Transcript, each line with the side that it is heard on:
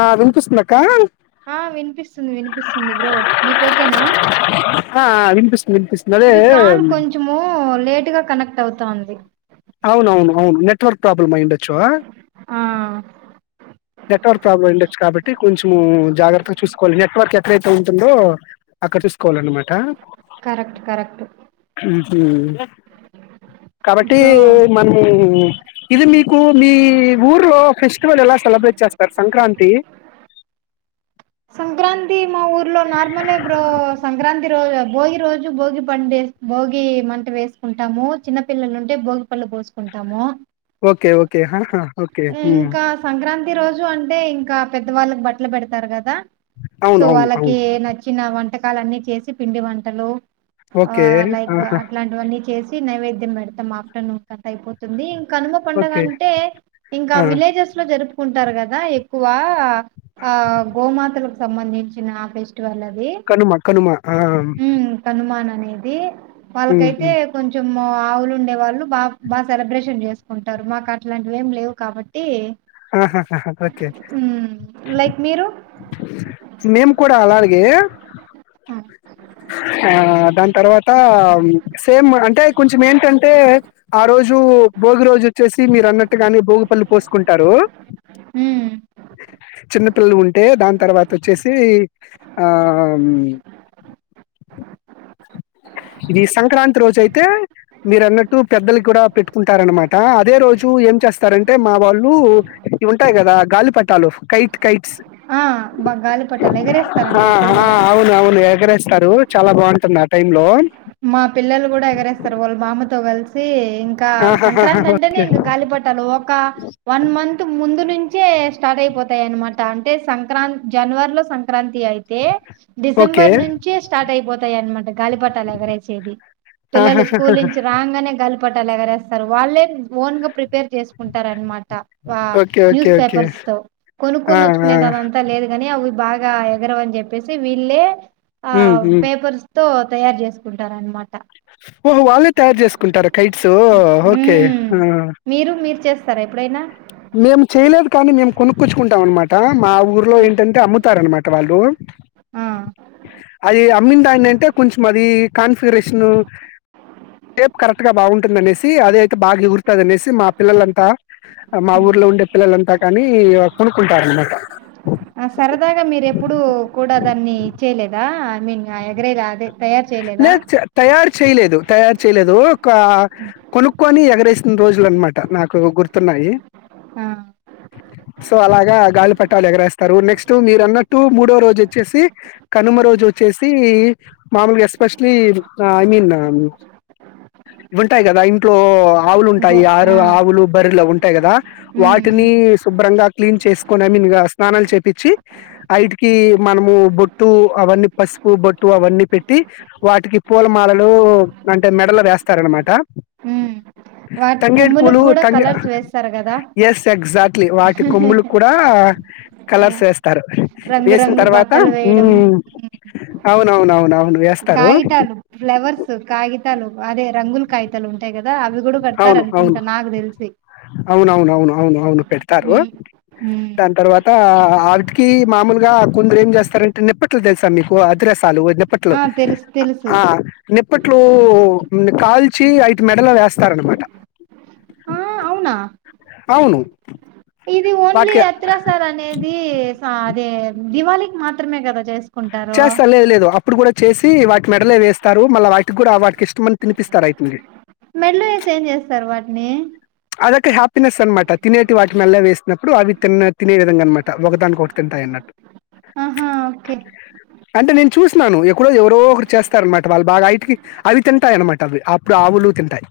left: ఆ వినిపిస్
right: ఆ వినిపిస్తుంది వినిపిస్తుంది బ్రో మీకు ఓకేనా
left: ఆ వినిపిస్తుంది వినిపిస్తుంది అదే
right: ఇది కాల్ కొంచెము లేటు గా కనెక్ట్ అవుతాంది
left: అవునవును అవును నెట్వర్క్ ప్రాబ్లమ్ అయిండచ్చు ఆ
right: ఆ
left: నెట్వర్క్ ప్రాబ్లం ఉండొచ్చు కాబట్టి కొంచెము జాగ్రత్తగా చూసుకోవాలి నెట్వర్క్ ఎక్కడైతే ఎక్కడ ఉంటుందో అక్కడ చూసుకోవాలన్నమాట
right: కరెక్ట్ కరెక్ట్
left: మ్మ్ కాబట్టి
right: సో
left: మనము ఇది మీకు మీ ఊరులో ఫెస్టివల్ ఎలా సెలబ్రేట్ చేస్తారు సంక్రాంతి
right: సంక్రాంతి మా ఊర్లో నార్మలే బ్రో సంక్రాంతి రోజు భోగి రోజు భోగి పండే భోగి మంట వేసుకుంటాము చిన్న పిల్లలు ఉంటే భోగి పళ్ళు పోసుకుంటాము
left: ఓకే ఓకే హాహా ఓకే హుమ్
right: ప్రతి రోజు అంటే ఇంకా పెద్ద వాళ్ళకి బట్టలు పెడతారు కదా
left: అవును
right: సో
left: అవును
right: వాళ్ళకి
left: అవును
right: నచ్చిన వంటకాలన్ని చేసి పిండి వంటలు ఆ
left: ఓకే
right: లైక్
left: ఆహా
right: అట్లాంటివన్నీ చేసి నైవేద్యం పెడతాం ఆఫ్టర్నూన్ కంత అయిపోతుంది కనుమ పండగ
left: ఓకే
right: అంటే ఇంకా
left: ఆ
right: విలేజెస్ లో జరుపు కుంటారు కదా ఎక్కువ ఆ గోమాతలకు సంబంధించిన ఫెస్
left: కనుమ కనుమ ఆ,
right: తాను మా అనేది
left: ఉమ్,
right: వాళ్ళకైతే
left: ఉమ్.
right: కొంచెం ఆవులు ఉండే వాళ్ళు బా బా సెలబ్రేషన్ చేసుకుంటారు మాకు అట్లాంటివి ఏం లేవు కాబట్టి
left: అహ్హ ఓకే
right: ఉమ్ లైక్ మీరు
left: మేము కూడా అలాగే [inaudible] ఆ దాని తర్వాత సేమ్ అంటే కొంచెం ఏంటంటే ఆ రోజు భోగి రోజు వచ్చేసి మీరు అన్నట్టుగాని భోగుపళ్లిు పోసుకుంటారు
right: హ
left: పట్టలు ఉంటే దాని తర్వాత వచ్చేసి ఆ ఇది సంక్రాంతి రోజు అయితే మీరు అన్నట్టు పెద్దల కూడా పెట్టుకుంటార అనమాట అదే రోజు ఏం చేస్తారంటే మా వాళ్ళు ఇవి ఉంటాయి కదా గాలి పటాలు కైట్ కైట్స్
right: ఆ బ గాలిపట ఎగరాశారు ఇక్కడ కూడా
left: స్తారు చాలా బాగుంటుంది ఆ టై లో
right: మా పిల్లలు కూడా ఎగరేస్తారు వాళ్ళ మాామతో కలిసి ఇంకా
left: ఆహాహా
right: సంక్రాంతి అంటేనే
left: ఓకే
right: ఇంకా గాలిపట్టాల ఒక వన్ మంత్ ముందు నుంచి మంచే స్టార్ట్ అయిపోతాయి అనమాట అంటే సంక్రాంతి జనవరిలో సంక్రాంతి అయితే
left: ఓకే
right: డిసెంబర్ నుంచే స్టార్ట్ అయిపోతాయి అనమాట గాలిపట్టాలు ఎగరైతే పిల్లలు
left: ఆహాహా
right: స్కూల్ నుంచి రాగానే గ పగరేస్తారుళ్ళ ఓన్గా ప్రిపేర్ చే కుంటారనమాట ఆ
left: okay. Okay.
right: News
left: okay.
right: Papers తో
left: ఆ!
right: కొనుక్కొని
left: ఆ!
right: వచ్చుకునేది అదంతా లేదు ని అవి బాగా ఎగరని చెప్పే వీళ్ళే
left: హ్మ్. హ్మ్.
right: పేపర్స్ తో తయ చేసు కుంటార అనమాట
left: ఓహో వాళ్ళే తయారు చేసుకుంటారు కైట్స్ ఓకే
right: హ్మ్ మీరు మీరు చేస్తారా ఎప్పుడైనా
left: మేము చేయలేదు కానీ మేం కొనుక్కచ్చుకుంటాం అనమాట మా ఊర్లో
right: ఆ
left: ఏంటంటే అమ్ముతారనమాట వాళ్ళు
right: ఆ
left: అది అమ్మందాని అంటే కొంచెం అది కాన్ఫిగరేషన్ షప్ కరెక్ట్ బాగుంటుంద అనేసి అది అయితే బాగా ఎగురుతుందినేసి మా పిల్లలంతా మా
right: హ్మ్.
left: ఊర్లో ఉండే పిల్లలంతా కానీ కొనుక్కుంటార అనమాట
right: ఆ సరదాగా మీరు ఎప్పుడు కూడా దాన్ని ఇచ్చేయలేదా ఐ మీన్ ఆ ఎగరే అదే తయారు చేయలేదా
left: లేదు తయారు చేయలేదు తయారు చేయలేదు కొనుక్కొని ఎగరేసిన రోజులు అనమాట నాకు గుర్తున్నాయి
right: ఆ
left: సో అలాగా గాలి పట్ ట్ట ఎగరేస్తారు నెక్స్ట్ మీరు అన్నట్టు మూడో రోజు వచ్చేసి కనుమ రోజు వచ్చేసి మామూలుగా ఎస్పెషలీ ఐ మీన్ ఉంటాయి కదా ఇంట్లో
right: గో
left: ఆవులుంటాయి ఆరు
right: ఆ
left: ఆవులు బర్రెలు ఉంటాయి కదా
right: హ్మ్ హ్మ్
left: వాటిని శుభ్రంగా క్లీన్ చేసుకొని ఐ మీన్ స్నానాలు చాపించే ఐటికి మనము బొట్టు అవన్నీ ప బట్టు అన్నీ పెట్టి వాటికి పూలమాలలు అంటే మెడలు వేస్తారనమాట
right: హ్మ్ వాటి
left: తంగేడి
right: కొమ్ములకు
left: పూలు
right: కూడా కలర్స్ వేస్తారు కదా
left: ఎస్ ఎక్జాక్ట్లీ వాటి కొమ్ములు కూడా కలర్స్ వేస్తారు వేసిన
right: రంగురంగు
left: తర్వాత
right: బట్టలు వేయడం హ్మ్.
left: అవునవునవునవును వేస్తారు
right: కాగితాలు ఫ్లవర్స్ కాగితాలు అదే రంగులు కాగితాలు ఉంటాయి కదా రా అవి కూడా కడతారు అనుకుంటా నాకు తెలిసి
left: అవునవున అవును అవును అవును పెడతారు
right: హ్మ్ హ్మ్
left: దాని తర్వాత ఆటికి మామూలు కొందరు ఏం చేస్తారంటే నిప్పట్లు తెలుసా మీకు అది చాలు నిప్పట్లు
right: ఆ తెలుసు తెలుసు
left: ఆ నిప్పట్లు కాల్చి ఐటు మెడల్ వేస్తార అనమాట
right: ఆ అవునా
left: అవును
right: ఇది ఓన్లీ
left: వాటికి
right: హత్రసార్ అనేది అదే దివాళికి మాత్రమే కదా చేస్త
left: చేస్తా లేదు లేదు అప్పుడు కూడా చేసి వాటి మెడలే వేస్తారు మళ్ళ వాటికి కూడా అ వాడికి ఇష్టమని తినిపిస్తారు వాటిని
right: మెల్లో వేసి ఏం చేస్తారు వాటిని
left: అదొక హ్యాపీనెస్ అనమాట తినేటి వాటి మెళ్ళో వేసినప్పుడు అవి తి తినే విధంగా అనమాట ఒకదాని ఒకటి తింటాయి అన్నట్టు
right: ఆహా ఓకే
left: అంటే నేను చూసినాను ఎక్కడో ఎవరో ఒకరు చేస్తార అనమాట వాళ్ళు బాగా యటికి అవి తింటాయి అనమాట అవి అప్పుడు ఆవులు తింటాయి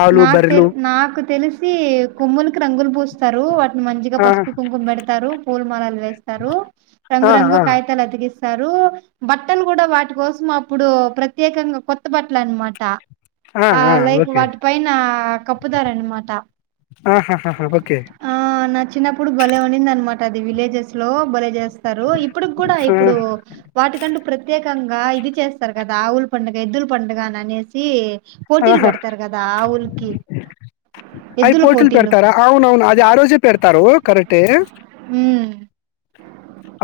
left: ఆవులు,
right: నాకు తె
left: బర్రెలు.
right: నాకు తెలిసి కొమ్ములకి రంగులు స్తారు వాటిని మంచిగా
left: ఆ!
right: పసుపు కుంకుమ పెడతారు పూల మాలలు వేస్తారు రంగు
left: ఆ!
right: రంగు
left: ఆ!
right: కాగితాలు అతికిస్తారు స్తారు బట్టలు కూడా వాటి కోసం అప్పుడు ప్రత్యేకంగా కొత్త బట్టలు అనమాట
left: ఆ ఆ
right: లైక్
left: ఓకే
right: వాటి పైన కప్పుతారన్నమాట
left: ఆహాహాహా! ఓకే.
right: ఆ నా చిన్నప్పుుడు బలే ఉనింద అన్మాట అది విలేజెస్ లో బలే చేస్తారు ఇప్పుడు కూడా
left: ఆ!
right: ఇప్పుడు వాటికంటూ ప్రత్యేక కంగా ఇది చేస్తారు కదా ఆవుల పండుగ ఎద్దుల పండుగ అని అనేసి పోటీలు
left: ఆహా!
right: పెడతారు కదా ఆ ఉలుకి
left: అవి పోటీలు పెడతారా అవున అవును అది ఆ రోజే పెడతారు కరెక్టే
right: హ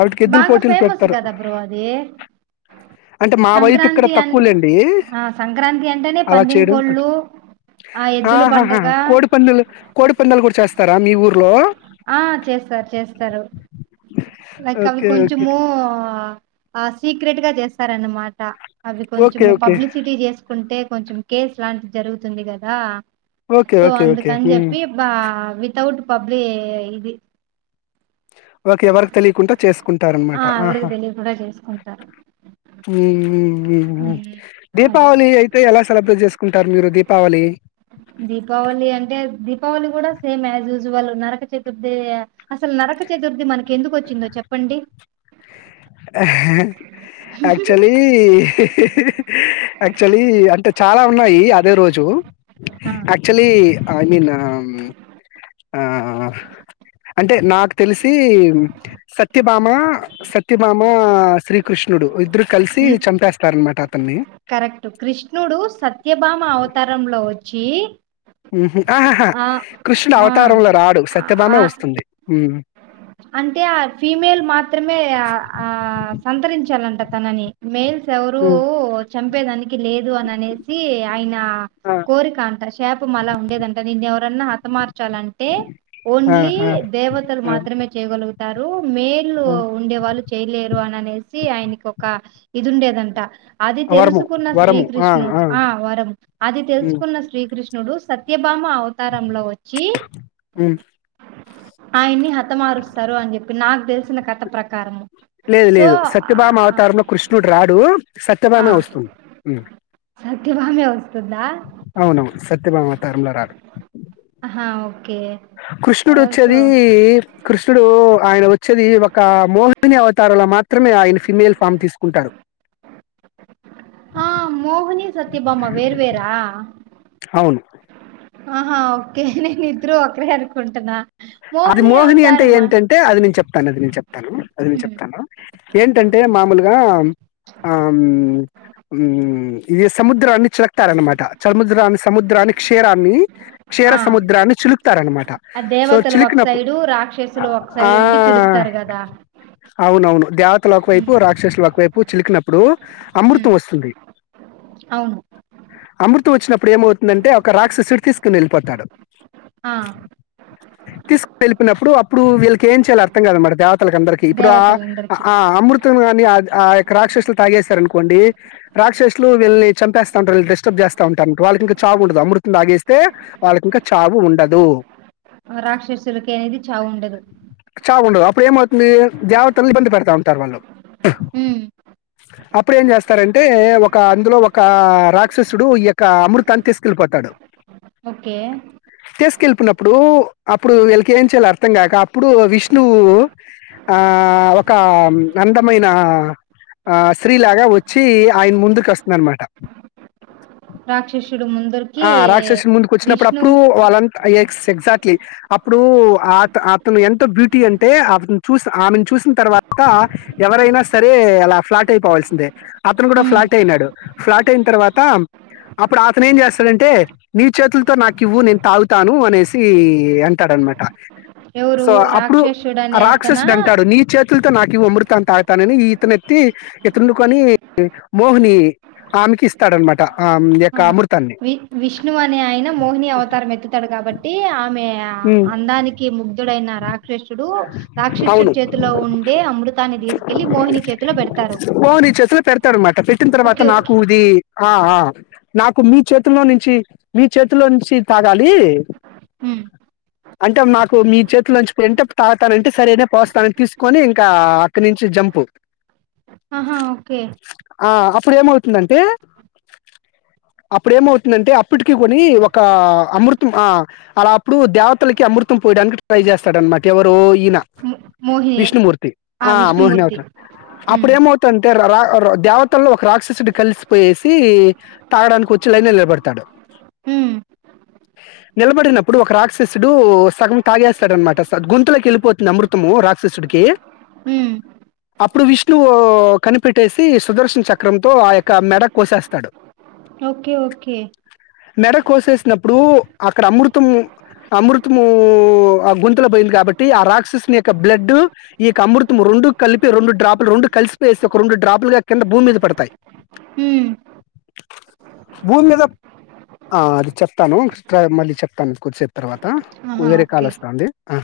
left: ఆటికి ఎద్దుల
right: బాగా
left: పోటీలు
right: ఫేమస్
left: పెడతారు.
right: కదా బ్రో అది
left: అంటే మా వైపు ఇక్కడ
right: సంక్రాంతి అన్
left: తక్కువలేండి
right: ఆ సంక్రాంతి అంటేనే
left: అలా
right: పందెం
left: చేయడం తక్కువ
right: కోళ్ళు ఆ ఎద్దుల
left: ఆహాహా
right: పండగ
left: కోడి పందలు కోడి పందలు కూడా చేస్తారా మీ ఊర్లో
right: ఆ చేస్తారు చేస్తారు లైక్ అవి
left: ఓకే. ఓకే.
right: కొంచము సీక్రెట్ గా చేస్తారనమాట అ
left: ఓకే
right: కొంచం
left: ఓకే
right: పబ్లిసిటీ చేసుకుంటే కొంచెం కేసు లాంటి జరుగుతుంది కదా
left: ఓకే
right: సో
left: ఓకే ఓకే
right: అందుకని
left: హ్మ్.
right: చెప్పి బా వితౌట్ పబ్లి ఇది
left: ఓకే ఎవరికి తెలియకుండా చేసుకుంటార
right: ఆ
left: అనమాట
right: ఎవరికి
left: ఆహా
right: తెలియకుండా చేసుకుంటారు ఉమ్, అది
left: దీపావళి అయితే ఎలా సెలబ్రేట్ చేసుకుంటారు మీరు దీపా
right: దీపావళి అంటే దీపావళి కూడా సేమ్ జ జ నరక చతుర్థి అసలు నరక చతుర్థి మనకి ఎందుకు వచ్చిందో చెప్పండి
left: యాక్చువలీ యాక్చువలీ అంటే చాలా ఉన్నాయి అదే రోజు
right: ఆ
left: యాక్చులీ ఐ మీన్ అంటే నాకు తెలిసి సత్యభామ సత్యభామ శ్రీకృష్ణుడు ఇద్దరు కలిసి
right: ఉమ్,
left: చంపేస్తార అనమాట అతన్ని
right: కరెక్ట్ కృష్ణుడు సత్యభామ అవతారంలో వచ్చి
left: ఆహాహా
right: ఆ
left: కృష్ణుడు
right: ఆ
left: అవతారంలో రాడు సత్యభామ
right: ఆ
left: వస్తుంది
right: అంటే ఆ ఫీమేల్ మాత్రమే ఆ సంతరించాలంట తనని మేల్స్ ఎవరు
left: ఉమ్
right: చంపేదానికి లేదు అని అనేసి ఆయన
left: ఆ
right: కోరిక అంట శాప మలా ఉండేదంటా నిన్న ఎవర హత మ ాలంటే
left: ఆ
right: ఓన్లీ
left: ఆ
right: దేవతలు
left: ఆ,
right: మాత్రమే చేయగలుగుతారు మేలు
left: ఆ.
right: ఉండే వాళ్ళు చేయలేరు అని అనేసి ఆయనకి ఒక ఇది ఉండేదంట అది
left: వరము
right: తెలుసుకున్న
left: వరము ఆ
right: శ్రీకృష్ణుడు ఆ వరం అది
left: ఉమ్
right: తెలుసుకున్న శ్రీకృష్ణుడు సత్య బామ అవతారంలో వచ్చి
left: ఉమ్
right: ఆయన్ని హ హత మారుస్తారు అని చెప్పి నాకు తెలిసిన కథ ప్రకారము
left: లేదు
right: సో
left: లేదు
right: ఆ
left: సత్యభామ అవతారంలో కృష్ణుడు రాడు
right: ఆ
left: సత్యభామే వస్తుంది
right: సత్యభామే వస్తుందా
left: అవునవును సత్యభామ అవతారంలో రాడు
right: ఓ
left: కృష్ణుడు వచ్చేది కృష్ణుడు ఆయన వచ్చేది ఒక మోహిని అవతారంలో మాత్రమే ఆయన ఫిమెల్ ఫామ్ తీసుకుంటారు
right: ఆ మోహని, సత్యబామ్మా వేర్వేరా.
left: అవును
right: ఆహా ఓకే నీనిద్రు ఒకరే అనుకుంటనా మోహని ఎవ్
left: టే ఏంటంటే అది నేను చెప్తాను. అది నేను చెప్తాను, అది నేను
right: ఉమ్
left: చెప్తాను. ఏంటంటే మామూలుగామ్ ఆమ్ ఉమ్ ఇది సముద్రాన్ని చిలక్తారన్నమాట చముద్రాన్ని, సముద్రాన్ని క్షీరాన్ని కేరా
right: ఆ
left: సముద్రాన్ని చులుపుతారనమాట.
right: తల్ ఒక సైడు, రాక్షసులు ఒక
left: ఆ
right: సైడ్ ఉండి చిలుకుతారు కదా.
left: అవునవును దేవతలు ఒకవైపు,
right: ఉమ్
left: రాక్షసులు ఒకవైపు, చిలికినప్పుడు అమృతం
right: ఉమ్
left: వస్తుంది.
right: అవును
left: అమృతం వచ్చినప్పుడు ఏమవుతుందంటే, ఒక రాక్షసుడు తీసుకుని వెళ్ళిపోతాడు.
right: ఆ
left: తీసుక్ వెళ్ళిపినప్పుడు అప్పుడు వీళ్ళకి ఏం చేయాల్ అర్థం గాద్ అనమాట దేవత్ తల్క్ అందరికి ఇప్పుడు ఆ
right: దేవతలందరికి
left: ఆ అమృత్ తొంగాని ఆ ఆ యొక్క రాక్షసులు తాగేసారు అనుకోండి. రాక్షసులు వీళ్ళని చంపేస్తా ఉంటారు గెస్టోధ్య ఏస్తా ఉంటారు. ఇంక్ వాళ్ళకి ఇంకా చావు ఉండదు, అమృతం తాగేస్తే వాళ్ళకింకా చావు ఉండదు.
right: ఆ రాక్షసులకి అనేది చావుండదు.
left: చా ఉండదు. అప్పుడు ఏమవుతుంది, దేవతలు ఇబ్బంది పెడతా ఉంటారు వాళ్ళు
right: హూ
left: అప్పుడు ఏం జేస్తారంటే, ఒక అందులో ఒక రాక్షసుడు ఈ యొక్క అమృతాన్ని తీసుకెళ్ళిపోత్ కడవ్
right: ఓకే
left: తెస్కెలపోయినప్ ప్పుడు అప్పుడు ఇళ్లక్ ఏం చేయాలో అర్థం కాక అప్పుడు విష్ణువు ఆ ఒక ఆమ్ అందమైన ఆ శ్రీ లాగా వచ్చి ఆయన ముందుకు వస్తున్నానామాట.
right: రాక్షసుడు ముందరికి
left: ఆ రాక్షసి ముందుకు వచ్చినప్పుడు
right: విష్ణు
left: అప్పుడు వాళ్ళంతా సెగ్జాట్లి అప్పుడు ఆత్ అతను ఎంతో బ్యూటీ అంటే అతను చూసి ఆమెన్ చూసిన తర్వాత్ వక్కా ఎవరైనా సరే అలా ఫ్లాట్ అయిపోవాల్సిందే అతను కూడా
right: ఉమ్
left: ఫ్లాట్ అయినాడు. ఫ్లాట్ ఎన్ తర్వాత అప్పుడు అతను ఏం చేస్తాడంటే, నీ చేతులతో నాకు ఇవ్వు నేను తాగుతాను. అనేసి సి అంటాడు అనమాట
right: ఎవరు
left: సో అప్పుడు
right: రాక్షసుడు
left: ఆ
right: అనే అతన
left: రాక్షసుడు అంటాడు. నీ చేతుల్ తో నాకివు అమృత తాగుతానని ఇతనేతి ఇంతుండుకొని మోహిని ఆమెకి ఇస్తాడనమాట ఆమ్ యెక్క
right: ఆ
left: అమృ
right: వి విష్ణు అనే ఆయన మోహిని అవతారం ఎత్తుతాడు కాబట్టి ఆ ఆమె
left: ఉమ్.
right: అందానికి ముగ్ దుడైనా రాక్షసుడు. రాక్షసుడు
left: అవును
right: చేతిలో ఉండే అమృతాన్ని తీసుకెళ్లి మోహిని చేతిలో బెడత్
left: ఓ నీ చేతిలో పెడతాడ్ అనమాట పెట్టిన తర్వాత
right: ఓకే ఓకే
left: నాకుది ఆ ఆ నాకు మీ చేతిలో నుంచి మీ చేతిలో నుంచి తాగాలి
right: హు్
left: అంటే మాకు మీ చేత్ ఇట్లాచ్ పెట్టాప్ తాగుతానంటే సరేనే పోస్తాన్ అని తీసుకొని ఇంకా అక్కడి నుంచి జంపు.
right: ఆహా ఓకే
left: ఆ అప్పుడు ఏమవుతుందంటే అప్పుడ ఏమవుతుందంటే అప్పటికి కొని ఒక అమృతం ఆ అలా అప్పుడు దేవతలకి అమృతం పోయడానికి ట్రై జేస్తాడన్నమాట ఎవరో ఈనా
right: మో మోహిని
left: విష్ణుమూర్తి ఆ మోహని అవతర్
right: ఉమ్
left: అప్పుడు ఏమవుతంటే రార్ దేవతల్లో ఒక రాక్షసుడు, కలిసిపోయేసి తాగడానికి వచ్చి లైన్లో నిలబడతాడు.
right: ఉమ్
left: నిలబడినప్పుడు ఒక రాక్షసుడు సగం తాగేస్తాడనమాట గొంతులకి వెళ్ళిపోతుంది అమృతము రాక్షసుడికి
right: హ్
left: అప్పుడు విష్ణువు కనిపెట్టేసి సుదర్శన చక్రంతో ఆ యొక్క మెడ కోసేస్తాడు
right: ఓకే ఓకే
left: మెడ కోసేసినప్పుడు అక్కడ అమృతము అమృతమూ ఆ గుంతలో పోయింది కాబట్టి ఆ రాక్షసుని యొక్క బ్లడ్డు ఈ కమృతం రొండు కలిపి రెండు డ్రాప్లు రెండు కలిసిపోయేస్తే ఒక రొండు డ్రాప్లుగా కింద భూమి మీద పడతాయి
right: మ్మ్
left: భూమి మీద ఆ అది చెప్తాను [unintelligible] మళ్ళీ చెప్తాను కొద్దిసేపు తర్వాత కు
right: ఆహా
left: వేరే కాల్
right: ఓకే
left: వస్తాంది ఆ